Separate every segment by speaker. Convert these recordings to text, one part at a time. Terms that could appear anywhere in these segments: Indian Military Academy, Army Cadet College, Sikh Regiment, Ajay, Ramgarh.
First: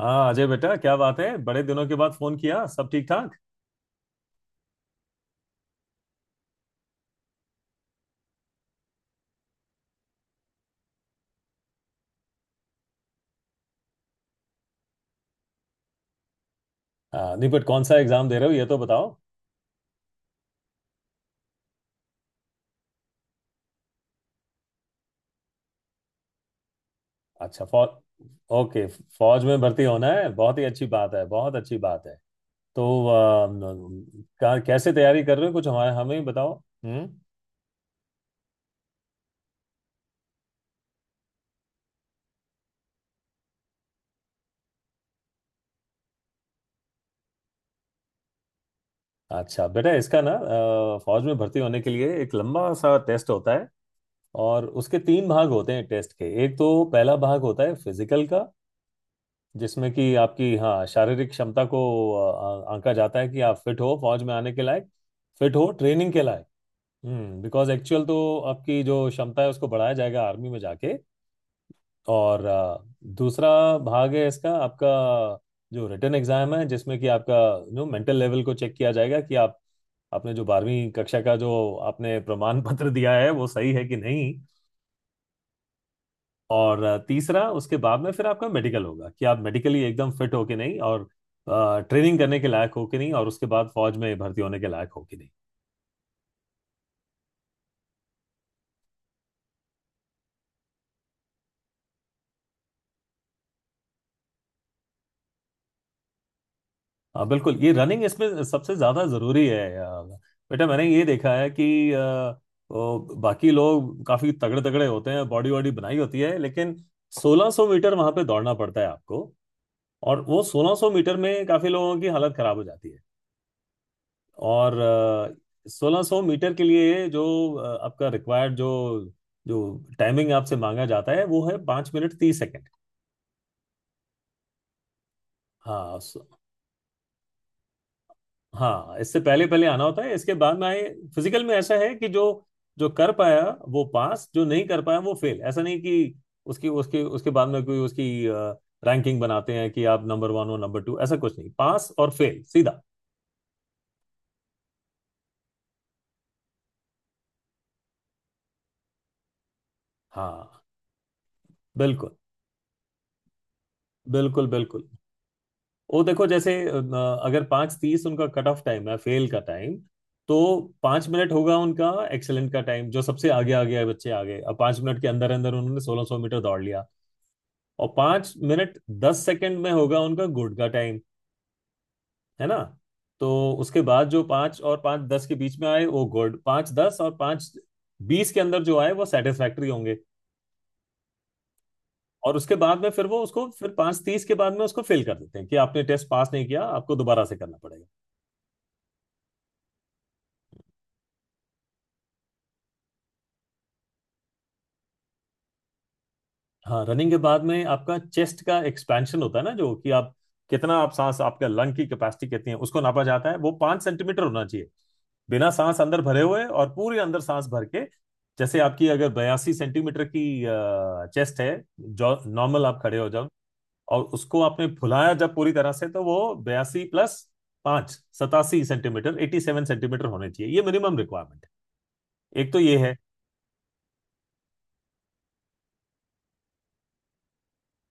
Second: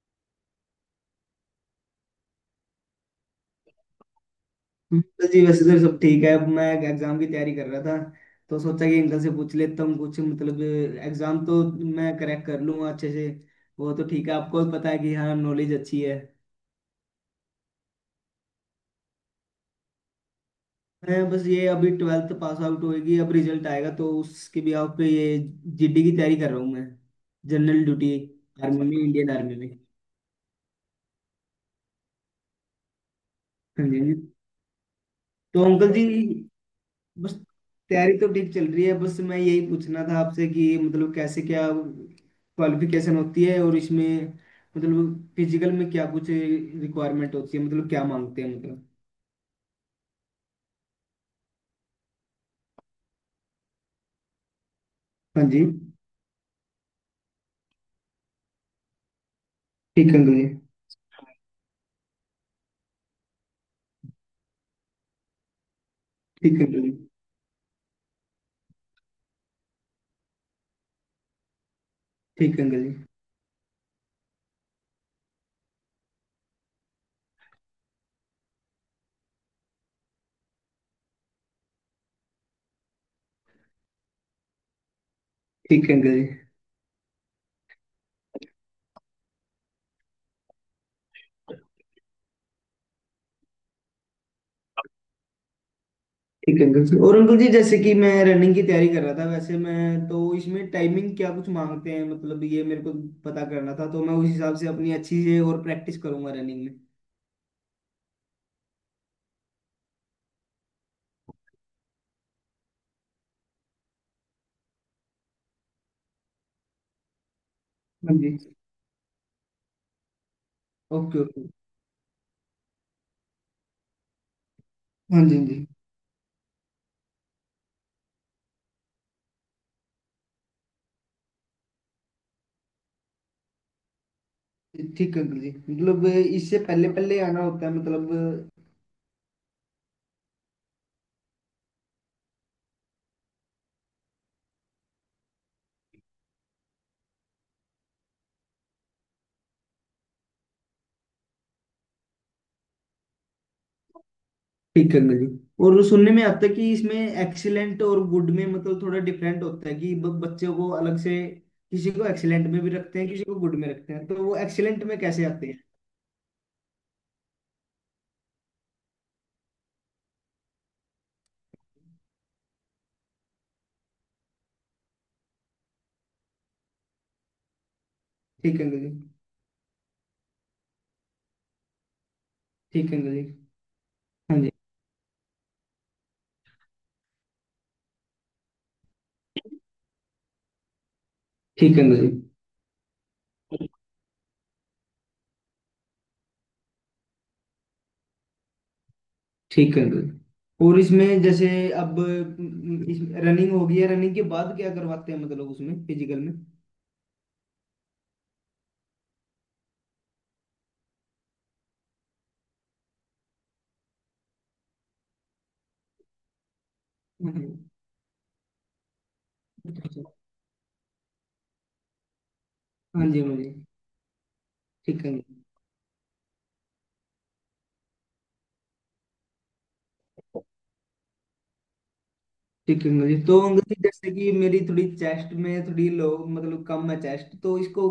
Speaker 1: हाँ अजय बेटा, क्या बात है? बड़े दिनों के बाद फोन किया, सब ठीक ठाक?
Speaker 2: बस जी, वैसे तो सब ठीक है। अब मैं एग्जाम की तैयारी कर रहा था तो सोचा कि अंकल से पूछ लेता हूँ कुछ। मतलब एग्जाम तो मैं क्रैक कर लूंगा अच्छे से। वो तो ठीक है, आपको भी पता है कि हाँ नॉलेज अच्छी है।
Speaker 1: हाँ, नहीं बट कौन सा एग्जाम दे रहे हो ये तो बताओ।
Speaker 2: मैं बस ये अभी 12th पास आउट होगी, अब रिजल्ट आएगा तो उसके भी आप पे ये जीडी की तैयारी कर रहा हूँ मैं।
Speaker 1: अच्छा,
Speaker 2: जनरल
Speaker 1: फौज।
Speaker 2: ड्यूटी।
Speaker 1: ओके।
Speaker 2: आर्मी में, इंडियन
Speaker 1: फौज
Speaker 2: आर्मी
Speaker 1: में
Speaker 2: में।
Speaker 1: भर्ती होना है, बहुत ही अच्छी बात है, बहुत अच्छी बात है। तो आ,
Speaker 2: हाँ जी, हाँ
Speaker 1: न-
Speaker 2: जी।
Speaker 1: का, कैसे तैयारी कर रहे हो
Speaker 2: तो
Speaker 1: कुछ हमारे
Speaker 2: अंकल जी,
Speaker 1: हमें ही बताओ। हम्म।
Speaker 2: बस तैयारी तो ठीक चल रही है। बस मैं यही पूछना था आपसे कि मतलब कैसे, क्या क्वालिफिकेशन होती है और इसमें मतलब फिजिकल में क्या कुछ रिक्वायरमेंट होती है, मतलब क्या मांगते हैं मतलब।
Speaker 1: अच्छा बेटा, इसका फौज में भर्ती होने के लिए एक लंबा सा टेस्ट होता है। और उसके तीन
Speaker 2: हाँ
Speaker 1: भाग
Speaker 2: जी।
Speaker 1: होते हैं टेस्ट के। एक तो पहला भाग होता है फिजिकल का, जिसमें कि
Speaker 2: ठीक अंकल जी।
Speaker 1: आपकी हाँ शारीरिक क्षमता को आंका जाता है कि आप फिट हो फौज में आने के लायक, फिट हो ट्रेनिंग के लायक।
Speaker 2: ठीक अंकल जी।
Speaker 1: हम्म। बिकॉज एक्चुअल तो आपकी जो क्षमता है उसको बढ़ाया जाएगा आर्मी में जाके। और
Speaker 2: ठीक
Speaker 1: अ,
Speaker 2: अंकल जी।
Speaker 1: दूसरा भाग है इसका आपका, जो रिटन एग्जाम है, जिसमें कि आपका नो मेंटल लेवल को चेक किया जाएगा कि आप, आपने जो बारहवीं कक्षा का जो आपने प्रमाण पत्र दिया है वो सही है कि नहीं।
Speaker 2: ठीक अंकल जी।
Speaker 1: और तीसरा, उसके बाद में फिर आपका मेडिकल होगा कि आप मेडिकली एकदम फिट हो कि नहीं और ट्रेनिंग करने के लायक हो कि नहीं और उसके बाद फौज में भर्ती होने के लायक हो कि नहीं।
Speaker 2: ठीक अंकल जी। और अंकल जी, जैसे कि मैं रनिंग की तैयारी कर रहा था, वैसे मैं तो इसमें टाइमिंग क्या कुछ मांगते हैं, मतलब ये मेरे को पता करना था, तो मैं उस हिसाब से अपनी अच्छी से और प्रैक्टिस करूंगा रनिंग में।
Speaker 1: बिल्कुल, ये रनिंग इसमें सबसे ज्यादा जरूरी है। बेटा, मैंने ये देखा है कि वो बाकी लोग काफी तगड़े तगड़े होते हैं, बॉडी वॉडी बनाई होती है, लेकिन 1600 मीटर वहां
Speaker 2: हाँ
Speaker 1: पे
Speaker 2: जी।
Speaker 1: दौड़ना पड़ता है आपको। और वो 1600 मीटर
Speaker 2: ओके,
Speaker 1: में
Speaker 2: ओके।
Speaker 1: काफी लोगों की हालत खराब हो जाती है। और
Speaker 2: हाँ जी, हाँ जी।
Speaker 1: सोलह सौ मीटर के लिए जो आपका रिक्वायर्ड जो जो टाइमिंग आपसे मांगा जाता है वो है 5 मिनट 30 सेकंड।
Speaker 2: ठीक है अंकल जी,
Speaker 1: हाँ
Speaker 2: मतलब
Speaker 1: सो-
Speaker 2: इससे पहले पहले आना होता है मतलब।
Speaker 1: हाँ, इससे पहले पहले आना होता है, इसके बाद में आए। फिजिकल में ऐसा है कि जो जो कर पाया वो पास, जो नहीं कर पाया वो फेल। ऐसा नहीं कि उसकी उसके उसके बाद में कोई उसकी रैंकिंग बनाते हैं कि आप नंबर वन हो नंबर टू, ऐसा कुछ नहीं, पास और फेल सीधा।
Speaker 2: ठीक है अंकल जी। और सुनने में आता है कि इसमें एक्सीलेंट और गुड में मतलब थोड़ा डिफरेंट होता है कि बच्चों
Speaker 1: हाँ,
Speaker 2: को अलग से किसी को
Speaker 1: बिल्कुल
Speaker 2: एक्सीलेंट में भी रखते हैं, किसी को गुड में रखते हैं, तो वो
Speaker 1: बिल्कुल
Speaker 2: एक्सीलेंट
Speaker 1: बिल्कुल।
Speaker 2: में कैसे आते हैं?
Speaker 1: वो देखो, जैसे अगर पाँच तीस उनका कट ऑफ टाइम है, फेल का टाइम। तो 5 मिनट होगा उनका एक्सेलेंट का टाइम, जो सबसे आगे आगे आए बच्चे आगे, अब पाँच मिनट के अंदर अंदर उन्होंने 1600 मीटर दौड़ लिया। और पाँच
Speaker 2: ठीक है
Speaker 1: मिनट
Speaker 2: अंकल जी।
Speaker 1: दस सेकंड में होगा उनका गुड का टाइम, है ना।
Speaker 2: ठीक है अंकल जी।
Speaker 1: तो उसके बाद जो
Speaker 2: हाँ जी।
Speaker 1: पाँच और पाँच दस के बीच में आए वो गुड, पाँच दस और पाँच बीस के अंदर जो आए वो सेटिस्फैक्ट्री होंगे।
Speaker 2: ठीक है अंकल जी।
Speaker 1: और उसके बाद में फिर वो उसको फिर पाँच तीस के बाद में उसको फेल कर देते हैं कि आपने टेस्ट पास नहीं किया, आपको दोबारा से करना पड़ेगा।
Speaker 2: ठीक है अंकल जी। और इसमें जैसे अब इस रनिंग हो गई है, रनिंग के बाद क्या करवाते हैं, मतलब उसमें फिजिकल में।
Speaker 1: हाँ, रनिंग के बाद में आपका चेस्ट का एक्सपेंशन होता है ना, जो कि आप कितना आप सांस, आपका लंग की कैपेसिटी कितनी है उसको नापा जाता है। वो 5 सेंटीमीटर होना चाहिए, बिना सांस अंदर भरे हुए और पूरे अंदर
Speaker 2: हाँ
Speaker 1: सांस
Speaker 2: जी,
Speaker 1: भर के। जैसे आपकी अगर 82 सेंटीमीटर की चेस्ट है, जो नॉर्मल आप खड़े
Speaker 2: हाँ
Speaker 1: हो
Speaker 2: जी।
Speaker 1: जाओ,
Speaker 2: हाँ जी।
Speaker 1: और उसको आपने
Speaker 2: ठीक है
Speaker 1: फुलाया
Speaker 2: अंकल
Speaker 1: जब पूरी तरह से तो वो बयासी प्लस पांच, 87 सेंटीमीटर, 87 सेंटीमीटर होने
Speaker 2: जी।
Speaker 1: चाहिए, ये मिनिमम रिक्वायरमेंट। एक तो ये
Speaker 2: ठीक
Speaker 1: है।
Speaker 2: अंग्रेजी, तो अंग्रेजी जैसे कि मेरी थोड़ी चेस्ट में थोड़ी लो, मतलब कम है चेस्ट, तो इसको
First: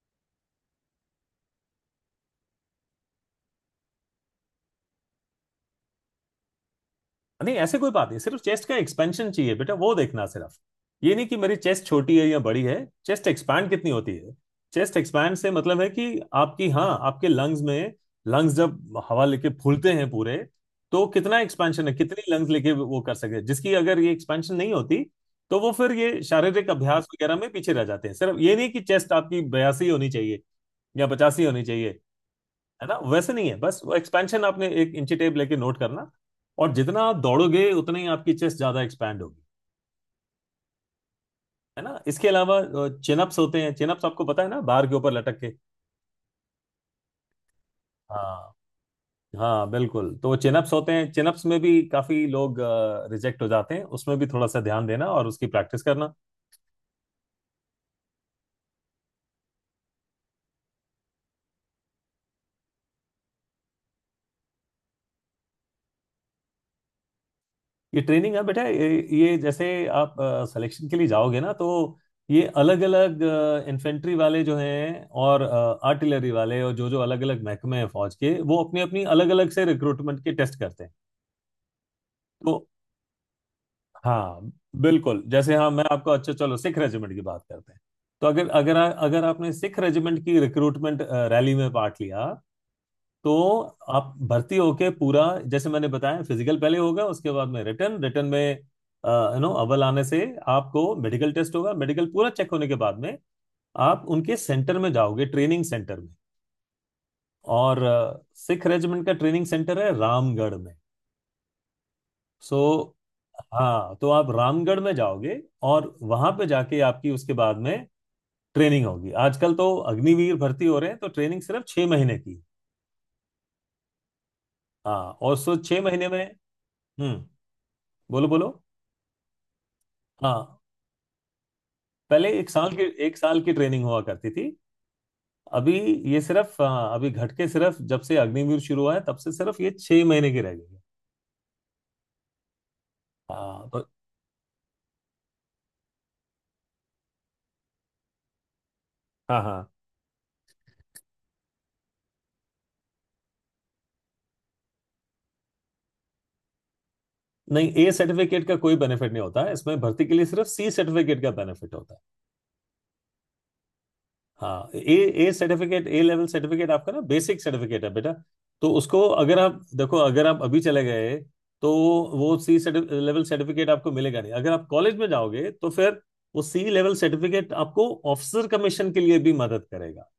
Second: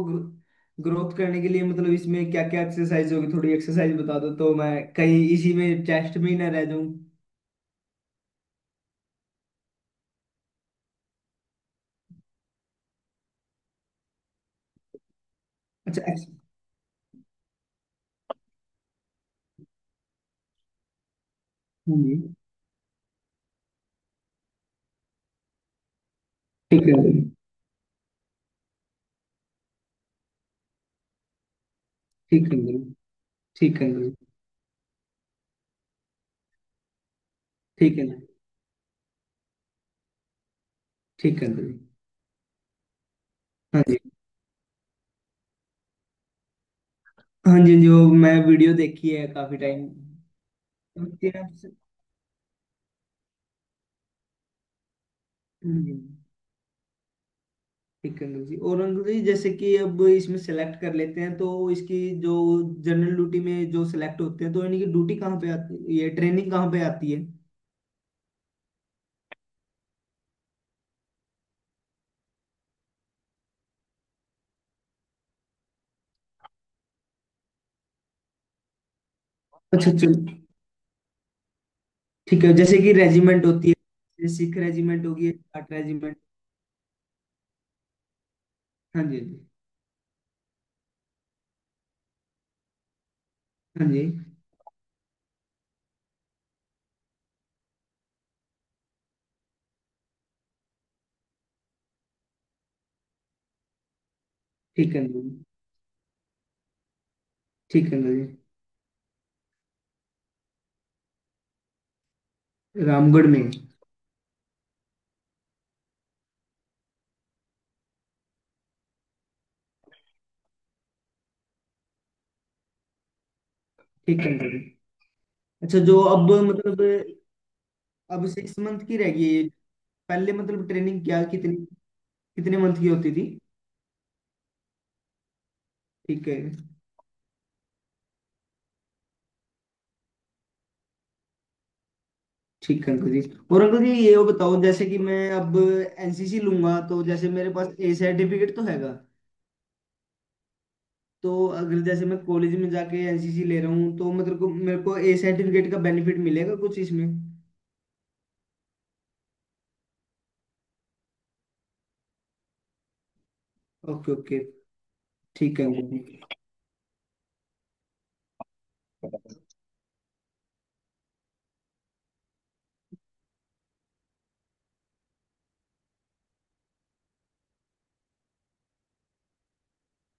Speaker 2: ग्रोथ करने के लिए मतलब इसमें क्या क्या एक्सरसाइज होगी? थोड़ी एक्सरसाइज बता दो तो मैं कहीं इसी में चेस्ट में ही ना रह जाऊं।
Speaker 1: नहीं, ऐसे कोई बात नहीं, सिर्फ चेस्ट का एक्सपेंशन चाहिए बेटा, वो देखना सिर्फ। ये नहीं कि मेरी चेस्ट छोटी है या बड़ी है, चेस्ट एक्सपैंड कितनी होती है। चेस्ट एक्सपैंड से मतलब है
Speaker 2: अच्छा
Speaker 1: कि आपकी हाँ आपके लंग्स जब हवा लेके फूलते हैं पूरे, तो कितना एक्सपेंशन है,
Speaker 2: हाँ
Speaker 1: कितनी
Speaker 2: जी।
Speaker 1: लंग्स लेके वो कर सके। जिसकी अगर ये एक्सपेंशन नहीं होती तो वो फिर ये शारीरिक
Speaker 2: ठीक है
Speaker 1: अभ्यास
Speaker 2: अंग्रेजी।
Speaker 1: वगैरह में पीछे रह जाते हैं। सिर्फ ये नहीं कि चेस्ट आपकी 82 होनी चाहिए या 85 होनी चाहिए,
Speaker 2: ठीक है
Speaker 1: है
Speaker 2: अंग्रेजी।
Speaker 1: ना, वैसे नहीं है। बस
Speaker 2: ठीक है
Speaker 1: वो
Speaker 2: अंग्रेजी।
Speaker 1: एक्सपेंशन आपने एक इंची टेप लेके नोट करना। और जितना आप दौड़ोगे
Speaker 2: ठीक
Speaker 1: उतने
Speaker 2: है
Speaker 1: ही
Speaker 2: अंग्रेजी।
Speaker 1: आपकी चेस्ट ज्यादा एक्सपैंड होगी,
Speaker 2: ठीक है अंग्रेजी।
Speaker 1: है ना। इसके अलावा चिनअप्स होते हैं।
Speaker 2: हाँ जी।
Speaker 1: चिनअप्स आपको पता है ना, बार के ऊपर लटक के।
Speaker 2: हाँ जी, जो मैं
Speaker 1: हाँ
Speaker 2: वीडियो देखी है काफी
Speaker 1: हाँ
Speaker 2: टाइम।
Speaker 1: बिल्कुल। तो वो चिनअप्स होते हैं। चिनअप्स में
Speaker 2: हाँ
Speaker 1: भी काफी लोग रिजेक्ट हो जाते हैं, उसमें भी थोड़ा सा ध्यान देना और उसकी प्रैक्टिस
Speaker 2: जी।
Speaker 1: करना।
Speaker 2: ठीक है अंकल जी। और अंकल जी, जैसे कि अब इसमें सेलेक्ट कर लेते हैं, तो इसकी जो जनरल ड्यूटी में जो सेलेक्ट होते हैं, तो इनकी ड्यूटी कहाँ पे आती है, ये ट्रेनिंग कहाँ पे आती है?
Speaker 1: ये ट्रेनिंग है बेटा, ये जैसे आप सिलेक्शन के लिए जाओगे ना, तो ये अलग अलग इन्फेंट्री वाले जो हैं, और आर्टिलरी वाले, और जो जो अलग अलग महकमे हैं फौज के वो अपनी अपनी अलग अलग से
Speaker 2: अच्छा चल।
Speaker 1: रिक्रूटमेंट के टेस्ट करते हैं।
Speaker 2: ठीक है,
Speaker 1: तो
Speaker 2: जैसे कि रेजिमेंट होती है, जैसे
Speaker 1: हाँ,
Speaker 2: सिख रेजिमेंट
Speaker 1: बिल्कुल।
Speaker 2: होगी,
Speaker 1: जैसे हाँ
Speaker 2: जाट
Speaker 1: मैं आपको,
Speaker 2: रेजिमेंट।
Speaker 1: अच्छा चलो सिख रेजिमेंट की बात करते हैं। तो अगर अगर आ-
Speaker 2: हाँ जी।
Speaker 1: अगर आपने सिख रेजिमेंट की रिक्रूटमेंट रैली में पार्ट लिया, तो
Speaker 2: हाँ जी।
Speaker 1: आप भर्ती होके पूरा, जैसे मैंने बताया, फिजिकल पहले होगा, उसके बाद में रिटर्न रिटर्न में अव्वल आने से आपको मेडिकल टेस्ट होगा। मेडिकल पूरा चेक होने के बाद में आप उनके सेंटर में
Speaker 2: ठीक है अंकल
Speaker 1: जाओगे,
Speaker 2: जी।
Speaker 1: ट्रेनिंग सेंटर में। और
Speaker 2: ठीक है अंकल जी।
Speaker 1: सिख रेजिमेंट का ट्रेनिंग सेंटर है रामगढ़ में। सो
Speaker 2: रामगढ़ में है।
Speaker 1: हाँ, तो आप रामगढ़ में जाओगे और वहां पे जाके आपकी उसके बाद में ट्रेनिंग होगी। आजकल तो अग्निवीर भर्ती हो रहे हैं, तो ट्रेनिंग सिर्फ 6 महीने की।
Speaker 2: ठीक है अंकल जी।
Speaker 1: हाँ, और सो
Speaker 2: अच्छा
Speaker 1: छह
Speaker 2: जो
Speaker 1: महीने में,
Speaker 2: अब मतलब
Speaker 1: हम्म।
Speaker 2: अब
Speaker 1: बोलो बोलो।
Speaker 2: 6 मंथ की रह गई है ये। पहले
Speaker 1: हाँ,
Speaker 2: मतलब ट्रेनिंग क्या कितनी
Speaker 1: पहले एक
Speaker 2: कितने
Speaker 1: साल
Speaker 2: मंथ
Speaker 1: की,
Speaker 2: की होती
Speaker 1: एक
Speaker 2: थी?
Speaker 1: साल की ट्रेनिंग हुआ करती थी। अभी ये
Speaker 2: ठीक है।
Speaker 1: सिर्फ अभी घट के सिर्फ, जब से अग्निवीर शुरू हुआ है तब से सिर्फ ये 6 महीने की रह गई है।
Speaker 2: ठीक है अंकल जी। और
Speaker 1: हाँ
Speaker 2: अंकल
Speaker 1: तो,
Speaker 2: जी, ये वो बताओ, जैसे कि मैं अब एनसीसी लूंगा तो जैसे मेरे पास ए सर्टिफिकेट तो हैगा।
Speaker 1: हाँ हाँ।
Speaker 2: तो अगर जैसे मैं कॉलेज में जाके एनसीसी ले रहा हूँ तो मतलब को मेरे को ए सर्टिफिकेट का बेनिफिट मिलेगा कुछ इसमें?
Speaker 1: नहीं, ए सर्टिफिकेट का कोई बेनिफिट नहीं होता है इसमें भर्ती के लिए, सिर्फ सी सर्टिफिकेट का बेनिफिट होता है।
Speaker 2: Okay, okay.
Speaker 1: हाँ, ए, ए
Speaker 2: ठीक है अंकल
Speaker 1: सर्टिफिकेट, ए
Speaker 2: जी।
Speaker 1: लेवल सर्टिफिकेट आपका ना बेसिक सर्टिफिकेट है बेटा। तो उसको अगर आप देखो, अगर आप अभी चले गए तो वो सी लेवल सर्टिफिकेट आपको मिलेगा नहीं। अगर आप कॉलेज में जाओगे तो फिर वो सी लेवल सर्टिफिकेट आपको ऑफिसर कमीशन के लिए भी मदद करेगा,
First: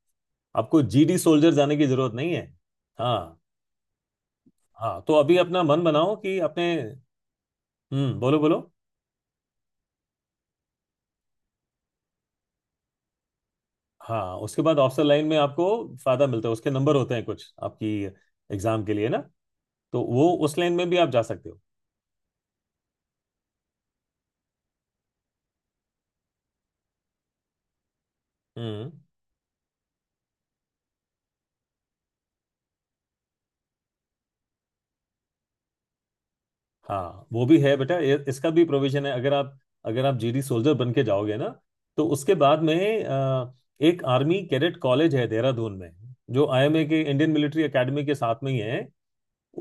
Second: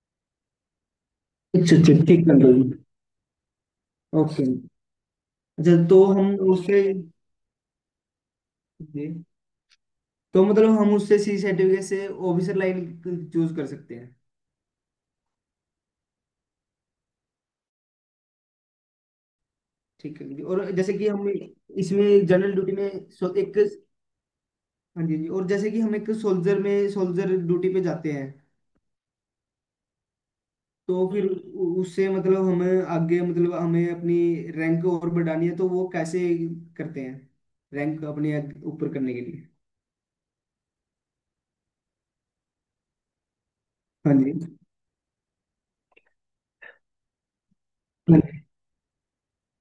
Speaker 1: आपको जीडी सोल्जर
Speaker 2: अच्छा,
Speaker 1: जाने की
Speaker 2: अच्छा,
Speaker 1: जरूरत
Speaker 2: ठीक
Speaker 1: नहीं
Speaker 2: है
Speaker 1: है।
Speaker 2: अंकल जी।
Speaker 1: हाँ।
Speaker 2: ओके।
Speaker 1: हाँ तो अभी अपना
Speaker 2: अच्छा
Speaker 1: मन
Speaker 2: तो
Speaker 1: बनाओ
Speaker 2: हम
Speaker 1: कि अपने,
Speaker 2: उससे।
Speaker 1: हम्म। बोलो बोलो।
Speaker 2: जी। तो मतलब हम उससे सी सर्टिफिकेट से ऑफिसर लाइन चूज कर सकते हैं?
Speaker 1: हाँ, उसके बाद ऑफिसर लाइन में आपको फायदा मिलता है, उसके नंबर होते हैं कुछ आपकी एग्जाम के लिए ना, तो
Speaker 2: ठीक है
Speaker 1: वो
Speaker 2: अंकल जी।
Speaker 1: उस
Speaker 2: और
Speaker 1: लाइन में
Speaker 2: जैसे
Speaker 1: भी
Speaker 2: कि
Speaker 1: आप जा
Speaker 2: हम
Speaker 1: सकते हो।
Speaker 2: इसमें जनरल ड्यूटी में एक। हाँ जी, जी। और जैसे कि हम एक सोल्जर में सोल्जर ड्यूटी पे जाते हैं,
Speaker 1: हम्म।
Speaker 2: तो फिर उससे मतलब हमें आगे मतलब हमें अपनी रैंक और बढ़ानी है, तो वो कैसे करते हैं?
Speaker 1: हाँ, वो भी है बेटा,
Speaker 2: रैंक
Speaker 1: ये
Speaker 2: अपने
Speaker 1: इसका भी
Speaker 2: ऊपर
Speaker 1: प्रोविजन है।
Speaker 2: करने के लिए।
Speaker 1: अगर आप जीडी सोल्जर बन के जाओगे ना, तो उसके बाद में एक
Speaker 2: हाँ
Speaker 1: आर्मी
Speaker 2: जी,
Speaker 1: कैडेट कॉलेज है देहरादून में, जो आईएमए के, इंडियन मिलिट्री एकेडमी के
Speaker 2: हाँ जी।
Speaker 1: साथ में ही है।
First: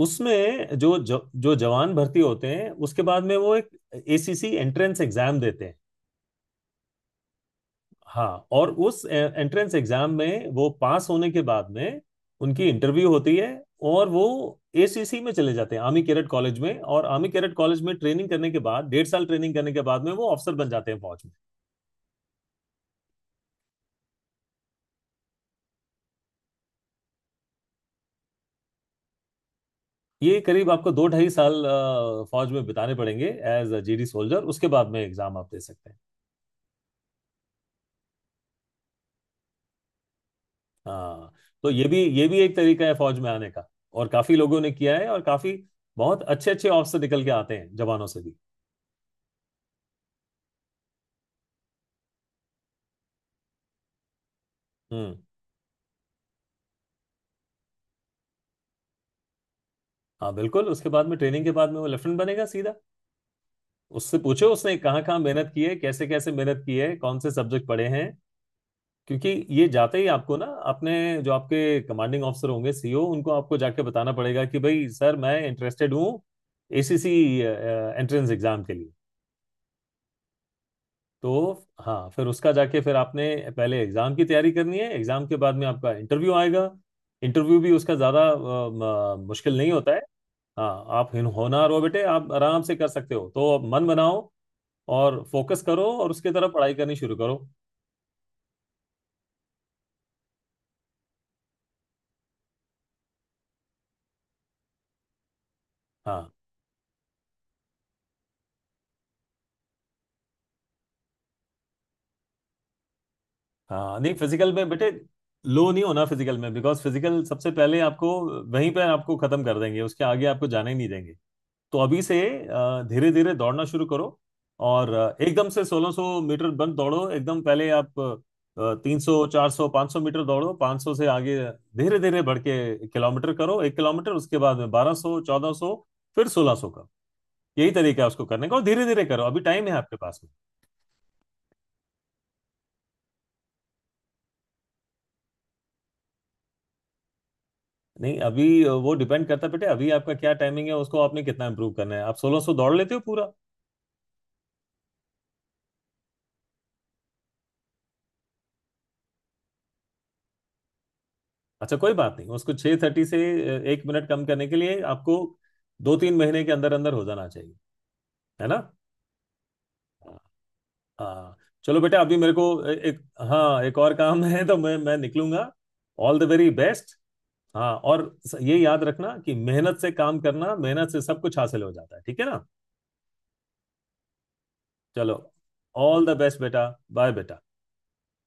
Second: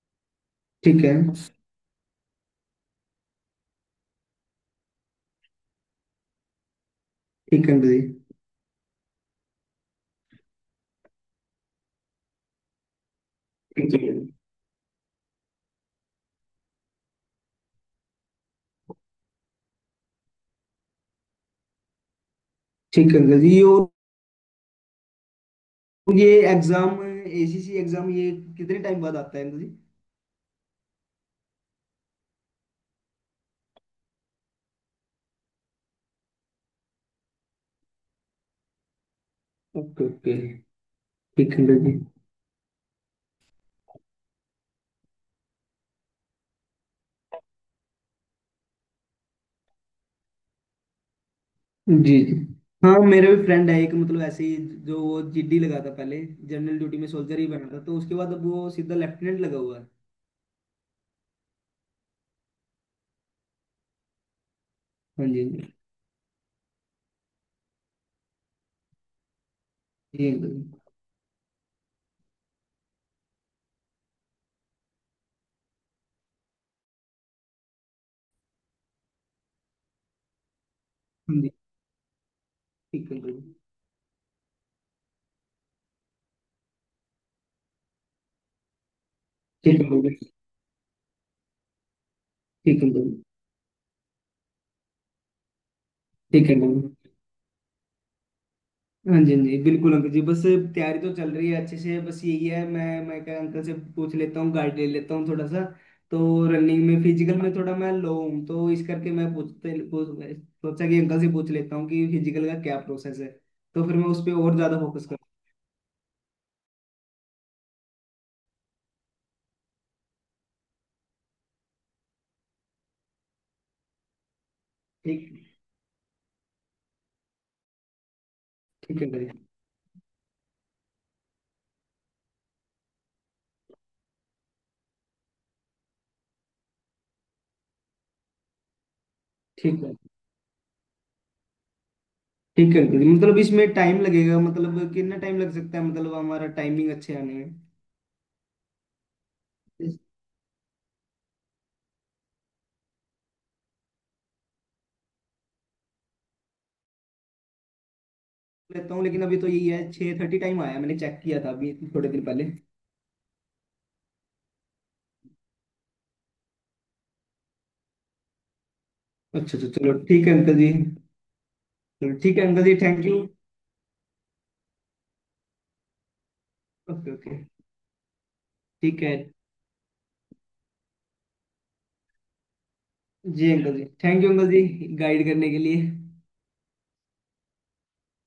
Speaker 1: उसमें जो
Speaker 2: ठीक है।
Speaker 1: जो, जो जवान भर्ती होते हैं उसके बाद में वो एक एसीसी एंट्रेंस एग्जाम देते हैं।
Speaker 2: ठीक है अंकल जी।
Speaker 1: हाँ, और उस एंट्रेंस एग्जाम में वो पास होने के बाद में उनकी इंटरव्यू होती है।
Speaker 2: ठीक
Speaker 1: और
Speaker 2: है।
Speaker 1: वो एसीसी में चले जाते हैं, आर्मी कैडेट कॉलेज में। और आर्मी कैडेट कॉलेज में ट्रेनिंग करने के बाद, 1.5 साल ट्रेनिंग करने के बाद में वो अफसर बन जाते हैं फौज में।
Speaker 2: ठीक है अंकल जी। ये और ये एग्जाम, एसीसी एग्जाम, ये कितने टाइम बाद आता है अंकल जी?
Speaker 1: ये करीब आपको 2-2.5 साल फौज में बिताने पड़ेंगे एज अ जीडी सोल्जर, उसके बाद में एग्जाम आप दे सकते हैं।
Speaker 2: Okay, okay.
Speaker 1: हाँ,
Speaker 2: ठीक है
Speaker 1: तो
Speaker 2: अंकल
Speaker 1: ये
Speaker 2: जी।
Speaker 1: भी ये भी एक तरीका है फौज में आने का, और काफी लोगों ने किया है, और काफी बहुत अच्छे अच्छे ऑफिसर निकल के आते हैं जवानों से भी।
Speaker 2: जी। जी, हाँ मेरे भी फ्रेंड है एक, मतलब ऐसे ही जो
Speaker 1: हम्म।
Speaker 2: वो जीडी लगा था पहले, जनरल ड्यूटी में सोल्जर ही बना था, तो उसके बाद अब वो सीधा लेफ्टिनेंट लगा हुआ है।
Speaker 1: हाँ बिल्कुल, उसके बाद में, ट्रेनिंग के बाद में वो लेफ्टिनेंट बनेगा सीधा। उससे पूछो उसने कहाँ कहाँ
Speaker 2: हाँ जी,
Speaker 1: मेहनत की
Speaker 2: जी।
Speaker 1: है, कैसे कैसे मेहनत की है, कौन से सब्जेक्ट पढ़े हैं। क्योंकि ये जाते ही
Speaker 2: जी
Speaker 1: आपको ना,
Speaker 2: अंकल जी।
Speaker 1: अपने जो आपके कमांडिंग ऑफिसर होंगे सीईओ उनको आपको जाके बताना पड़ेगा कि भाई सर, मैं इंटरेस्टेड हूँ एसीसी एंट्रेंस एग्जाम के लिए।
Speaker 2: हाँ जी।
Speaker 1: तो हाँ, फिर उसका जाके फिर
Speaker 2: ठीक है
Speaker 1: आपने
Speaker 2: अंकल जी।
Speaker 1: पहले एग्जाम की तैयारी करनी है, एग्जाम के बाद में आपका इंटरव्यू आएगा। इंटरव्यू भी उसका ज़्यादा मुश्किल नहीं
Speaker 2: ठीक है
Speaker 1: होता है।
Speaker 2: अंकल जी।
Speaker 1: हाँ, आप होनहार हो बेटे, आप आराम से
Speaker 2: ठीक
Speaker 1: कर
Speaker 2: है अंकल
Speaker 1: सकते
Speaker 2: जी।
Speaker 1: हो, तो अब मन बनाओ और फोकस करो और उसके
Speaker 2: ठीक
Speaker 1: तरफ
Speaker 2: है
Speaker 1: पढ़ाई
Speaker 2: अंकल
Speaker 1: करनी
Speaker 2: जी।
Speaker 1: शुरू करो।
Speaker 2: हाँ जी, हाँ जी, बिल्कुल अंकल जी। बस तैयारी तो चल रही है अच्छे से। बस यही है मैं क्या अंकल से पूछ लेता हूँ, गाइड ले लेता हूँ थोड़ा सा।
Speaker 1: हाँ,
Speaker 2: तो रनिंग में फिजिकल में थोड़ा मैं लो हूँ, तो इस करके मैं सोचा कि अंकल से पूछ लेता हूँ कि फिजिकल का क्या प्रोसेस है, तो फिर
Speaker 1: हाँ।
Speaker 2: मैं
Speaker 1: नहीं,
Speaker 2: उस पर
Speaker 1: फिजिकल
Speaker 2: और
Speaker 1: में
Speaker 2: ज्यादा
Speaker 1: बेटे
Speaker 2: फोकस।
Speaker 1: लो नहीं होना, फिजिकल में बिकॉज फिजिकल सबसे पहले आपको वहीं पे आपको खत्म कर देंगे, उसके आगे आपको जाने ही नहीं देंगे। तो अभी से धीरे धीरे दौड़ना शुरू करो। और
Speaker 2: ठीक।
Speaker 1: एकदम से 1600 मीटर बंद दौड़ो, एकदम, पहले आप तीन
Speaker 2: ठीक है
Speaker 1: सौ
Speaker 2: भाई।
Speaker 1: 400 500 मीटर दौड़ो, 500 से आगे धीरे धीरे बढ़ के किलोमीटर करो, 1 किलोमीटर, उसके बाद में 1200 1400, फिर 1600 का। यही तरीका है उसको करने का, और धीरे धीरे करो, अभी टाइम है
Speaker 2: ठीक है।
Speaker 1: आपके पास में।
Speaker 2: ठीक है अंकल जी, मतलब इसमें टाइम लगेगा मतलब कितना टाइम लग सकता है मतलब हमारा टाइमिंग अच्छे आने में?
Speaker 1: नहीं, अभी वो डिपेंड करता है बेटे, अभी
Speaker 2: इस-
Speaker 1: आपका क्या टाइमिंग है उसको आपने कितना इंप्रूव करना है। आप 1600 दौड़ लेते हो पूरा?
Speaker 2: लेता हूँ, लेकिन अभी तो यही है, 6:30 टाइम आया, मैंने चेक किया था अभी
Speaker 1: अच्छा, कोई
Speaker 2: थोड़े
Speaker 1: बात
Speaker 2: दिन
Speaker 1: नहीं,
Speaker 2: पहले।
Speaker 1: उसको 6:30 से 1 मिनट कम करने के लिए आपको 2-3 महीने के अंदर अंदर हो जाना चाहिए, है ना।
Speaker 2: अच्छा, अच्छा, चलो ठीक है अंकल जी।
Speaker 1: हाँ, चलो बेटा,
Speaker 2: चलो
Speaker 1: अभी मेरे
Speaker 2: ठीक
Speaker 1: को
Speaker 2: है अंकल जी,
Speaker 1: एक,
Speaker 2: थैंक यू।
Speaker 1: हाँ, एक और काम है तो मैं निकलूंगा। All the very best.
Speaker 2: Okay, okay.
Speaker 1: हाँ और ये याद
Speaker 2: ठीक है।
Speaker 1: रखना कि मेहनत से काम करना, मेहनत से सब कुछ हासिल हो जाता है, ठीक है ना।
Speaker 2: जी uncle ji, thank you uncle ji,
Speaker 1: चलो,
Speaker 2: गाइड करने के लिए।
Speaker 1: ऑल द बेस्ट बेटा, बाय बेटा।